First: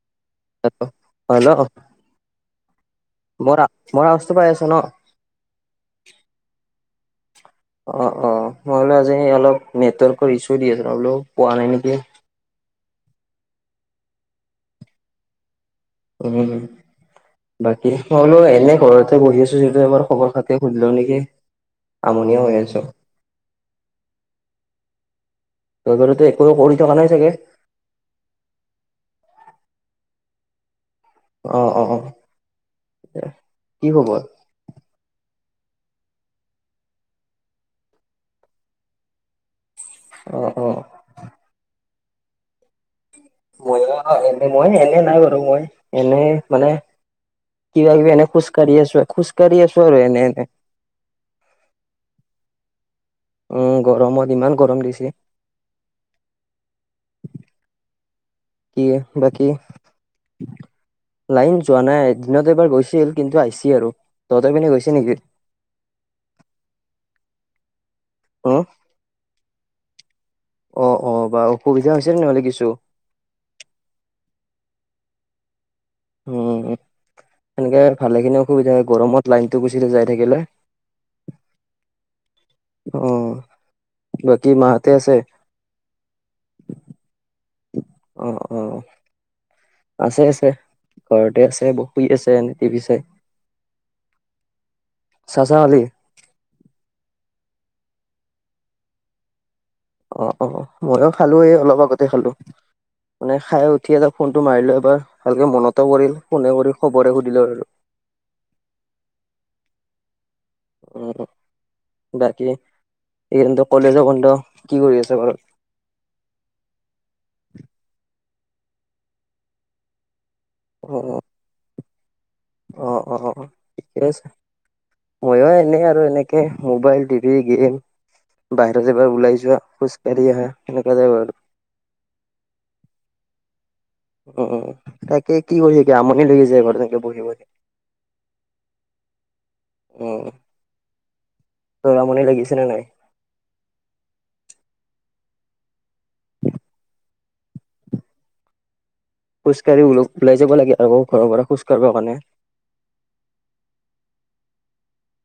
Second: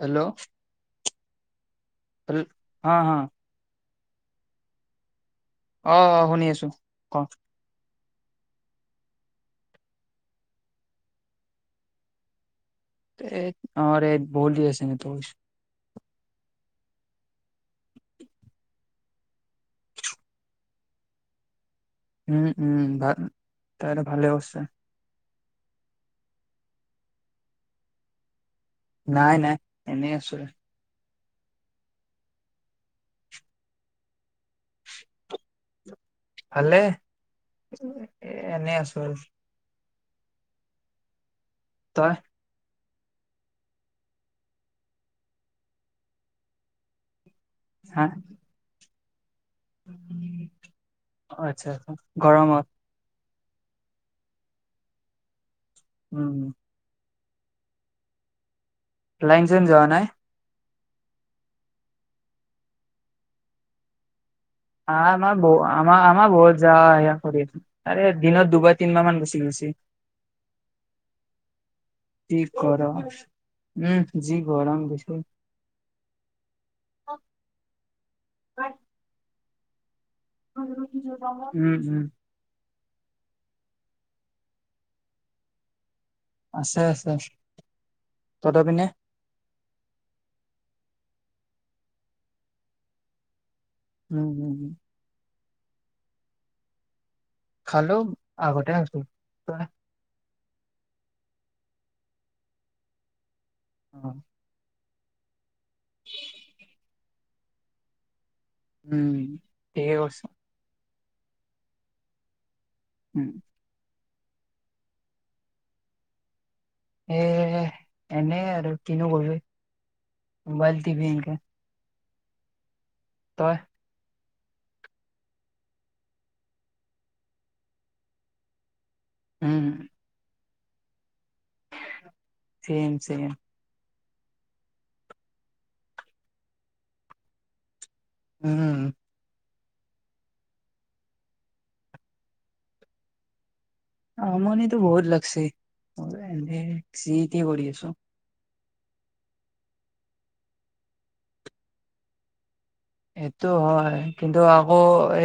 Hello hello. হ হ। মই ৰাসটো পাই আছো ন। অ', অ, শুনি আছো ক? অ', অ, মই বোলো আজি অলপ নেটৱৰ্কৰ ইছো দি আছো বোলো পোৱা নাই নেকি? এই অ ৰেই বহুত দি আছে নেটৱৰ্ক ইছোঁ। [inaudible] বাকী মই বোলো এনে ঘৰতে বহি আছো, যিহেটো এবাৰ খবৰ খাতি সুধি লওঁ নেকি? আমনিয়ে উম, হৈ আছো উম, তাই ভালে কৈছে। তই বাৰু টো একো অসুবিধা হোৱা নাই চাগে। নাই নাই এনেই আছো। অ', অ, অ, কি খবৰ? ভালেই এ এনে আছো আৰু। অহ, অ। তই? মই [unintelligible] এনে নাই বাৰু মই এনে মানে। কিবা হা কিবি এনে খুচ কৰি আছো খুচ কাঢ়ি আছোঁ আৰু এনে এনেকে। অ আচ্ছা আচ্ছা গৰমত গৰমত, ইমান গৰম দিছে। উম। কি লাইন বাকী চাইন যোৱা নাই লাইন যোৱা নাই দিনত এবাৰ গৈছিল কিন্তু আহিছি আৰু তহঁতৰ পিনে গৈছে নেকি [unintelligible] আমা আমা বহুত যোৱা আ কৰিৰ আছে আৰে দিনত অ দুবাৰ তিনিবাৰ মান গুচি গৈছি অ অ বা অসুবিধা হৈছে কি নহ'লে কিছু কৰ উম যি গৰাম দিছি উম সেনেকে ভালে খিনি অসুবিধা হয় গৰমত লাইনটো গুচি যায় উম উম অ বাকী মাহঁতে আছে আছে আছে অ অ তহঁতৰ পিনে আছে আছে ঘৰতে আছে শুই আছে এনে টিভি চাই উম হম হম চাহ তাহ খালি খালো আগতে আছো তয় অঁ অঁ ময়ো খালোঁ এই অলপ আগতে খালোঁ মানে খাই উঠি অ, এনে ফোনটো মাৰিলো এবাৰ ভালকে মনতে পৰিল ফোনে কৰি খবৰে সুধিলো আৰু উম ঠিকে কৈছ উম বাকী উম এইকেইদিনটো কলেজো বন্ধ কি কৰি আছ ঘৰত এ এনে আৰু কিনো কৰিবি ম'বাইল টি ভি এনকে অ অ অ অ তই ঠিকে আছে ময়ো এনেই আৰু এনেকে মোবাইল টিভি গেম বাই [unintelligible] ওলাই যোৱা উম খোজ কাঢ়ি আহা সেনেকুৱা যায় আৰু চেম চেম উম তাকে কি কৰি থাকিবি আমনি লাগি যায় ঘৰত তেনেকে বহি বহি উম উম তোৰ আমনি লাগিছে নে নাই আমনিতো বহুত লাগচি এনে যি তি কৰি আছো খোজ কাঢ়ি ওল ওলাই যাব লাগে আকৌ ঘৰৰ পৰা খোজ কাঢ়িব কাৰণে সেইটো হয় কিন্তু আকৌ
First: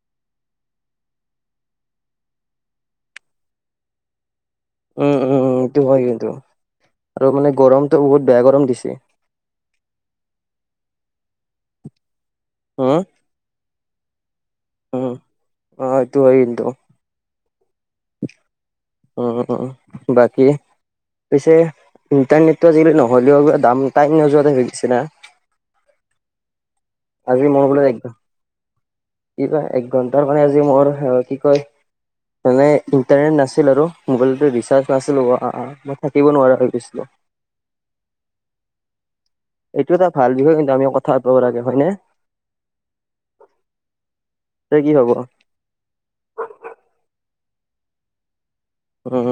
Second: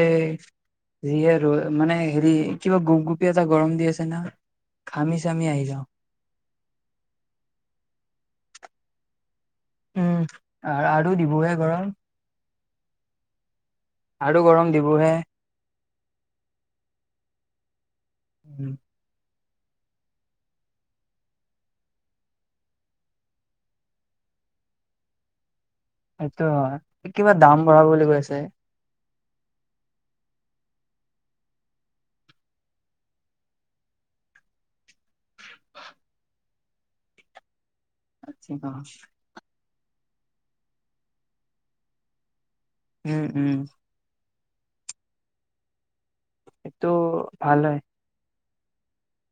এই যিয়ে ৰ মানে হেৰি কিবা গোপ গোপিয়া এটা গৰম দি আছে না উম, ঘামি উম, জামি উম, আহি এইটো যাওঁ হয় কিন্তু আৰু মানে গৰমটো বহুত বেয়া গৰম দিছে উম আৰু দিবহে গৰম হম আৰু গৰম দিবহে এইটো হয় কিন্তু উম অ অ বাকী পিছে ইণ্টাৰনেটটো আজিকালি নহ'লেও দাম টাইম নোযোৱা গৈছিনা সেইটো হয় কিবা দাম বঢ়াব বুলি কৈছে কি কয় এক ঘন্টাৰ কাৰণে আজি মোৰ কি কয় মানে ইণ্টাৰনেট নাছিল আৰু মোবাইলত ৰিচাৰ্জ নাছিলোঁ মই থাকিব নোৱাৰা হৈ গৈছিলোঁ। [inaudible] [unintelligible] [unintelligible] এইটো এটা ভাল বিষয় কিন্তু আমি কথা পাতিব পাৰাকে হয়নে। উম উম তই কি ভাব এইটো ভাল হয়। হম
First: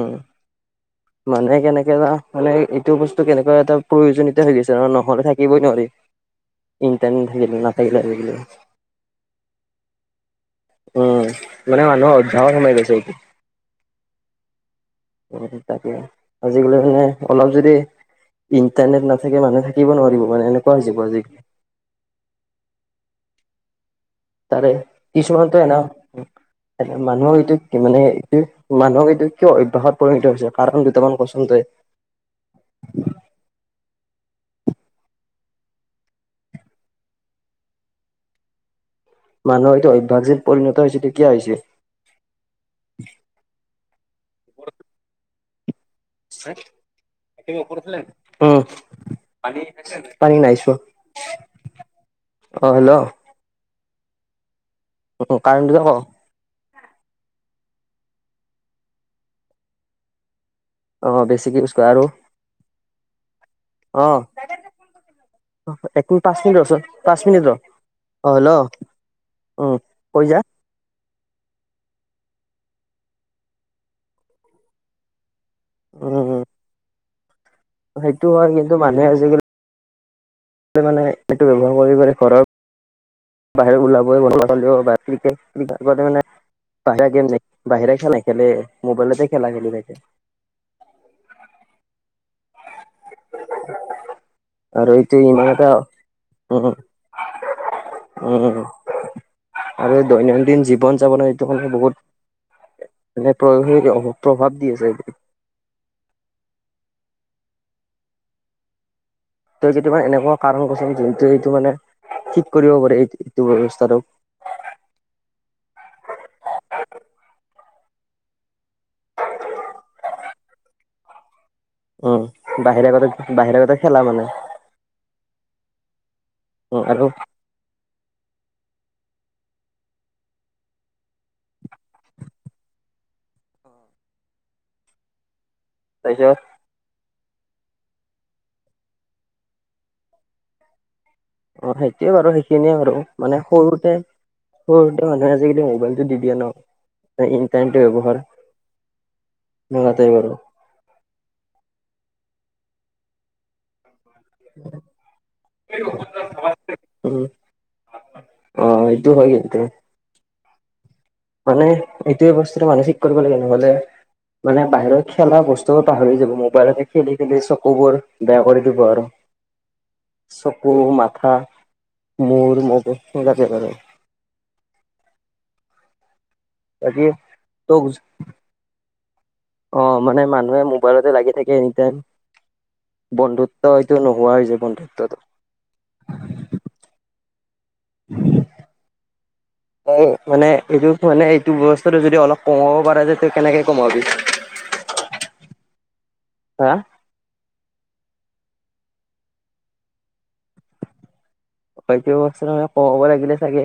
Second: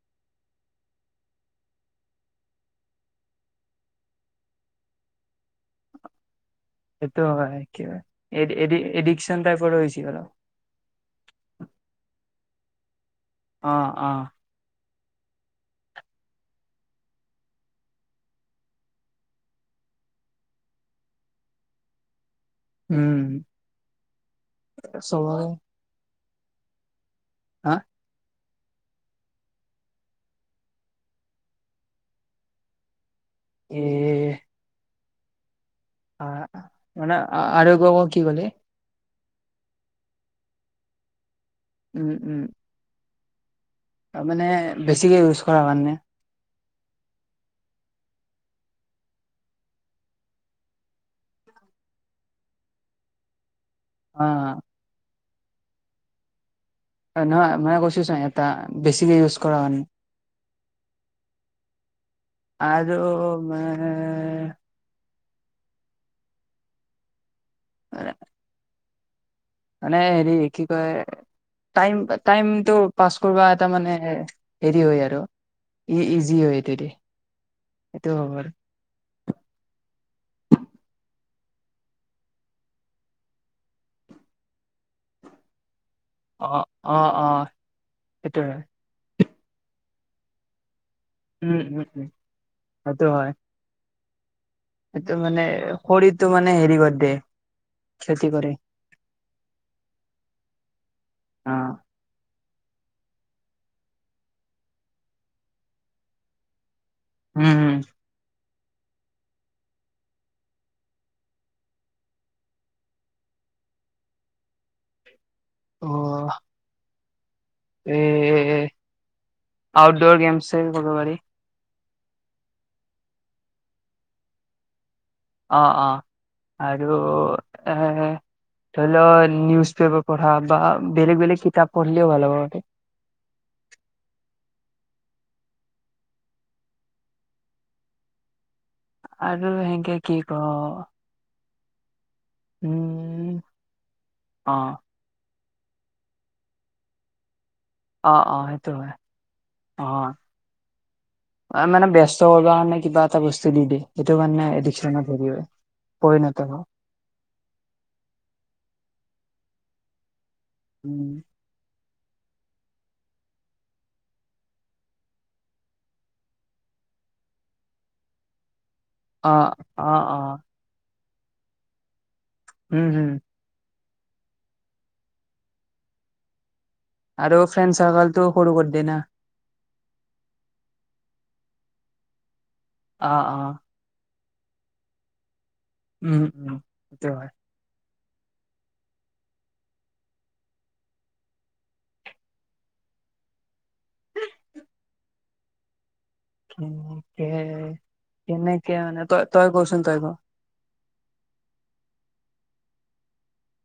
মানে কেনেকে বা মানে এইটো বস্তু কেনেকুৱা এটা প্ৰয়োজনীয়তা হৈ গৈছে ন নহলে থাকিবই নোৱাৰি। [unintelligible] ইণ্টাৰনেট সেইটো থাকিলে হয় কি নাথাকিলে আজিকালি এ এডি এডিকচন টাইপৰ হৈছি আৰ উম মানে মানুহৰ আভ্যাসত সোমাই গৈছে এইটো অ অ তাকে আজিকালি মানে অলপ যদি ইণ্টাৰনেট নাথাকে মানুহে থাকিব নোৱাৰিব মানে এনেকুৱা হৈ যাব আজিকালি উম তাৰে চবৰে কিছুমানটো এ ন মানুহক এইটো হা মানে এইটো মানুহক এইটো কিয় অভ্যাসত পৰিণিত হৈছে কাৰণ দুটামান কচোন তই এই আহ মানে আৰু একবাৰ ক কি কলি মানুহৰ এইটো অভ্যাস যেন পৰিণত হৈছে এইটো কিয়া হৈছে উম উম ত মানে বেছিকে ইউজ কৰা কাৰানে তে ওপৰত আছেনাই পানী চাইছে নাই, পানী নাই চোৱা অ হেল্ল' অ উ কাৰেণ্টো যাব নহয় মই কৈছো চা এটা বেছিকে ইউজ কৰা কাৰণে আহ বেছিকে ইউজ কৰা আৰু আৰু মানে অহ একিনি পাঁচ মিনিট ৰ চোন পাঁচ মিনিট ৰ, অ হেল্ল' উম মানে কৈ হেৰি যা কি কয় টাইম টাইম টো পাছ কৰবা এটা মানে হেৰি হয় আৰু ই ইজি উম হয় এইটোদি হ'ব সেইটো আৰু হয় কিন্তু মানুহে আজিকালি মানে ইটো ব্যৱহাৰ কৰি কৰি ঘৰত বাহিৰ ওলাবই [inaudible] মানে অ অ বাহ অ গেম বাহিৰে খেলা সেইটো খেলে হয় মোবাইলতে খেলা খেলি থাকে উম উম উম সটো হয় আৰু সেইটো এইটো মানে ইমান এটা শৰীৰটো মানে উম হেৰি কৰি দিয়ে ক্ষতি কৰে উম আৰু দৈনন্দিন জীৱন যাপন এইটো অ মানে বহুত মে প্ৰদ প্ৰভাৱ দিয় আছে এটো উম তই যদি ইটা এনেকুৱা কাৰণ কৈছ যোনটো এইটো মানে ঠিক কৰিব পাৰে এই এইটো ব্যৱস্থাটো অ [unintelligible] উম্ আউটডৰ গেমছেম কৰিব পাৰি উম বাহিৰা গতে বাহিৰা গতে খেলা মানে অঁ অঁ আৰু এ ধৰি লও নিউজ পেপাৰ পঢ়া বা বেলেগ বেলেগ কিতাপ পঢ়িলও ভাল হবতে অ তাপিছত আৰু সেকে কি ক অ সেইটোয়ে বাৰু সেইখিনিয়ে বাৰু মানে উম সৰুতে অ সৰুতে মানুহে আজিকালি মোবাইলতটো দি দিয়ে ন তে অ অ সেইটো হয় অ সেনেকুৱাতে বাৰু মানে ব্যস্ত হ কাৰণে মই কিবা এটা বস্তু দিও দে এইটো কাৰণে আদিকচনত হেৰি পৰিণত হয় উম, অ এইটো হয় কিন্তু উম মানে এইটোৱ অৱস্থাটো মানসিক কৰিব লাগে নহ'লে মানে বাহিৰত খেলা বস্তুবোৰ পাহৰি যাব মোবাইলতে খেলি খেলি চকুবোৰ বেয়া কৰি অ অ অ চকু মা ক মোৰ ম উম হম ম যাকে বাৰ [unintelligible] বাকি আৰু ফ্ৰেণ্ড তোক চাৰ্কলটো সৰু কৰি দিয়ে না অ মানে মানুহে মোবাইলতে লাগি থাকে এই অ অ বন্ধুত্ব হয়তো নোহোৱা হৈ যাব হৈছে বন্ধুত্বটো উম উম সেইটো হয় উ মানে এইটো মানে এইটো ব্যৱস্থাটো যদি অলপ কমাব পাৰে যে তই কেনেকে কমাবি? [unintelligible] হা? কে কেন্নাই [unintelligible] কিয় মানে তই তই কচোন তই ক। হয় অৱা মানে কমাব লাগিলে চাগে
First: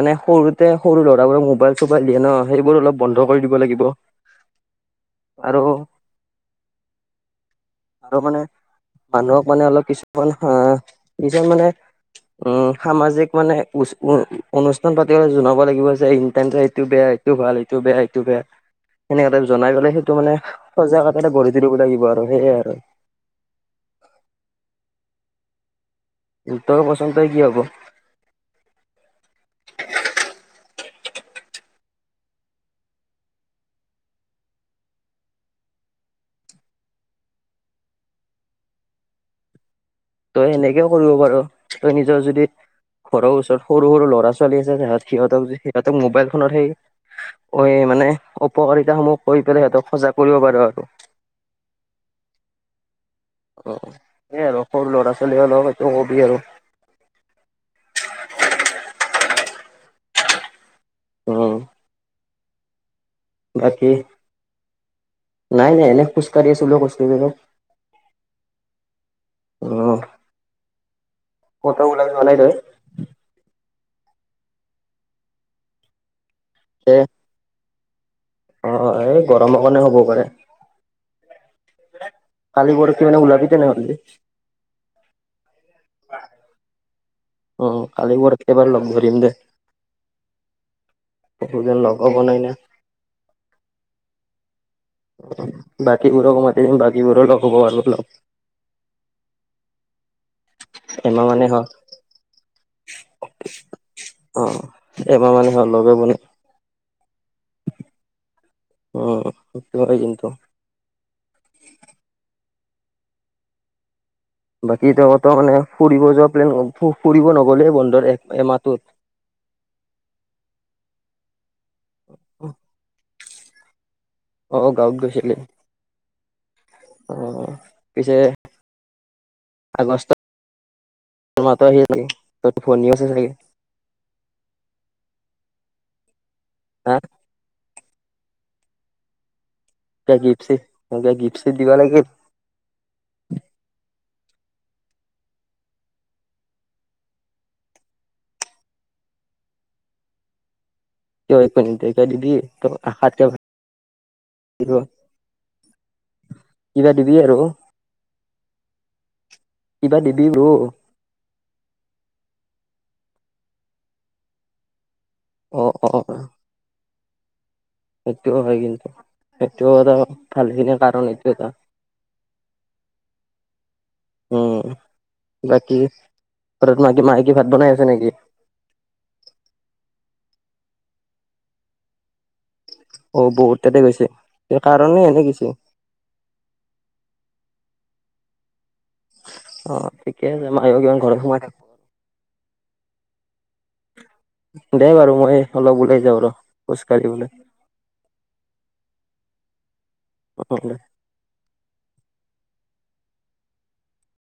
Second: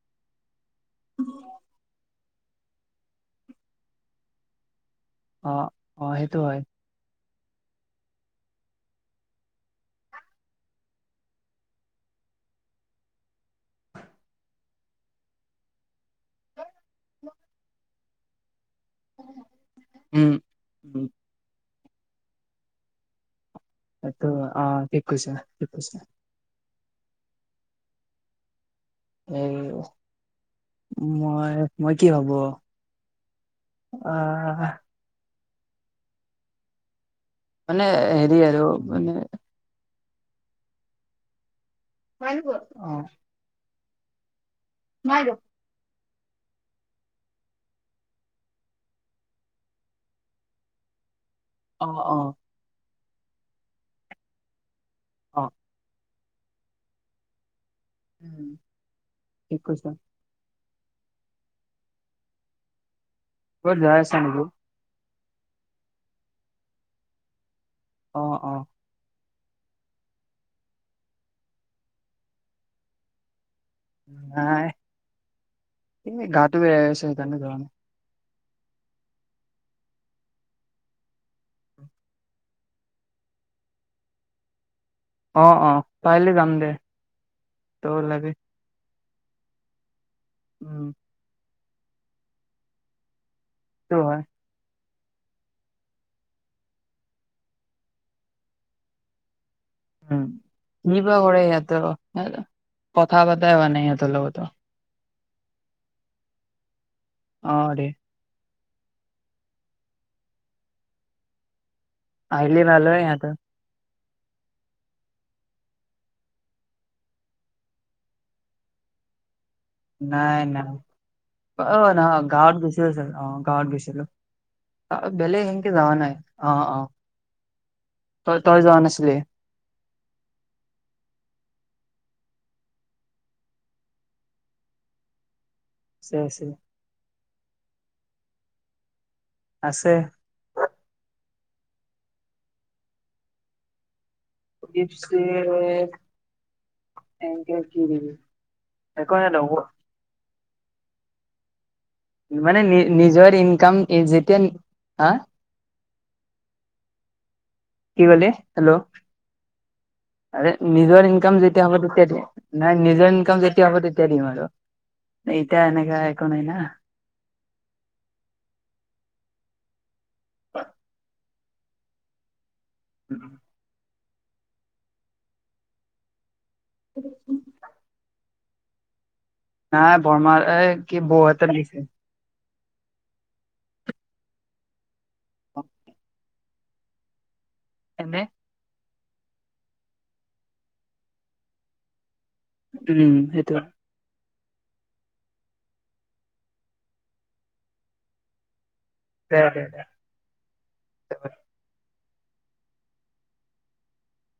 মানে সৰু [unintelligible] তেওঁ সৰু ল'ৰাবোক মোবাইল চোবাইল দিয়ে ন সেইবোৰ অলপ বন্ধ কৰি দিব লাগিব। আৰু অ' অ' সেইটো হয়। আৰু মানে মানুহক মানে অলপ কিছুমান আহ কিছুমান মানে উম সামাজিক মানে অনুষ্ঠান পাতিবলে জনাব লাগিব যে ইটাৰনেট এইটো বেয়া এইটো ভাল এইটো বেয়া এইটো বেয়া সেনেকে জনাই জনাই গলে সেইটো উম মানে উম সজাগটা গঢ়ি তুলিব লাগিব আৰু সেইয়াই আৰু কি কৈছে ভিতৰৰ পশ্ৰন ত কি হব এ মই মই কি ভাবো আহ মানে হেৰি আৰু মানে তই সেনেকেও কৰিব পাৰ তই নিজৰ যদি অ ঘৰৰ ওচৰত সৰু সৰু ল'ৰা চলি আছে তত সিহঁতক সিহঁতক মোবাইল ফোনৰ সেই এই মানে উপকাৰিতাসমূহ কৈ পেলাই সিহঁতক সজাগ কৰিব পাৰো আৰু। অ' অ' অ' সেয়ে আৰু সৰু ল'ৰা অ ছোৱালী অলপ একো কবি আৰু। ঠিক কৈছা। উম কত বাকী যাই আছা নি? নাই নাই এনে খোজ কঢ়ি আছিলো বুলি কৈছো। অ' অ' উম কটাব লাগিব এনকেই। নাই গাটো বে হৈ আছে কাৰনে যোৱা নাই। অ'এই গৰমৰ কাৰণে হ'বও পাৰে। কালি প'ৰহি মানে ওলাবি তেনে হ'লে। অ' অ' কাইলে যাম দে। অ' তই কালি ওলাবি মই একে বাৰে লগ ধৰিম দে। উম বহুত যে লগ ব নাই না। সেইটো হয়। বাকীবোৰক মাতি দিম বাকীবোৰো লগ হ'ব অলপ। উম কিবা কৰে হ'ল সিহঁতে, কথা পাতাই হোৱা নাই সিহঁতৰ লগতো। অ', এমাহ মানে হ' ল লগে পোৱা নাই। অ'দে। অ স কিন্তু [unintelligible] আহিলে ভাল হয় সিহঁতো। বাকী তহঁত মানে ফুৰিব যোৱা প্লেন ফুৰিব নগ'লে বন্ধৰ এক এমাহটোত। নাই নাই অ নহয় গাঁৱত গৈছিলোঁ অ গাঁৱত গৈছিলোঁ। অ', গাঁৱত গৈছিলি বেলেগ সেনকে যাৱা নাই। অ' অ' তই যোৱা নাছিলি? আগষ্টত তোৰ মাতো আহি আ চাগি তইত ফনি আছে চাগে। আছে আছে। হা আছে। ক গিফ চিফ গিফ চিফ দিবা লাগিল। গিফ চিফ এনেকে কি দিবি একো নেদিও। কিয় একো নিদি মানে তেওঁ নি আশাত নিজৰ ইনকাম যেতিয়া থাকিব হা কিবা দিবি আৰু? কি কলি হেল্ল' কিবা দিবি ব্ৰো আৰে নিজৰ ইনকাম যেতিয়া হ'ব তেতিয়া দিম। নাই নিজৰ ইনকাম যেতিয়া হ'ব তেতিয়া দিম আৰু অ এতিয়া অ এনেকা একো নাই না। সেইটোও হয় কিন্তু সেইটো এটা ভালখিনিৰ কাৰণ এইটো। কেইটা উ [unintelligible] উম বাকী ঘৰত মা মায়ে কি ভাত বনাই আছে নেকি? নাই বৰমাৰ কি বৌ হাতত দিছে। অ বৌহত তাতে গৈছে কিবা কাৰনেই এনে গিছে এনে অ ঠিকে আছে মায়ও কিমান ঘৰত সোমাই থাকো উম সেইটো। দেই বাৰু মই অলপ ওলাই যাওঁ ৰ খোজ কাঢ়িবলৈ। দে দে দে। অ দে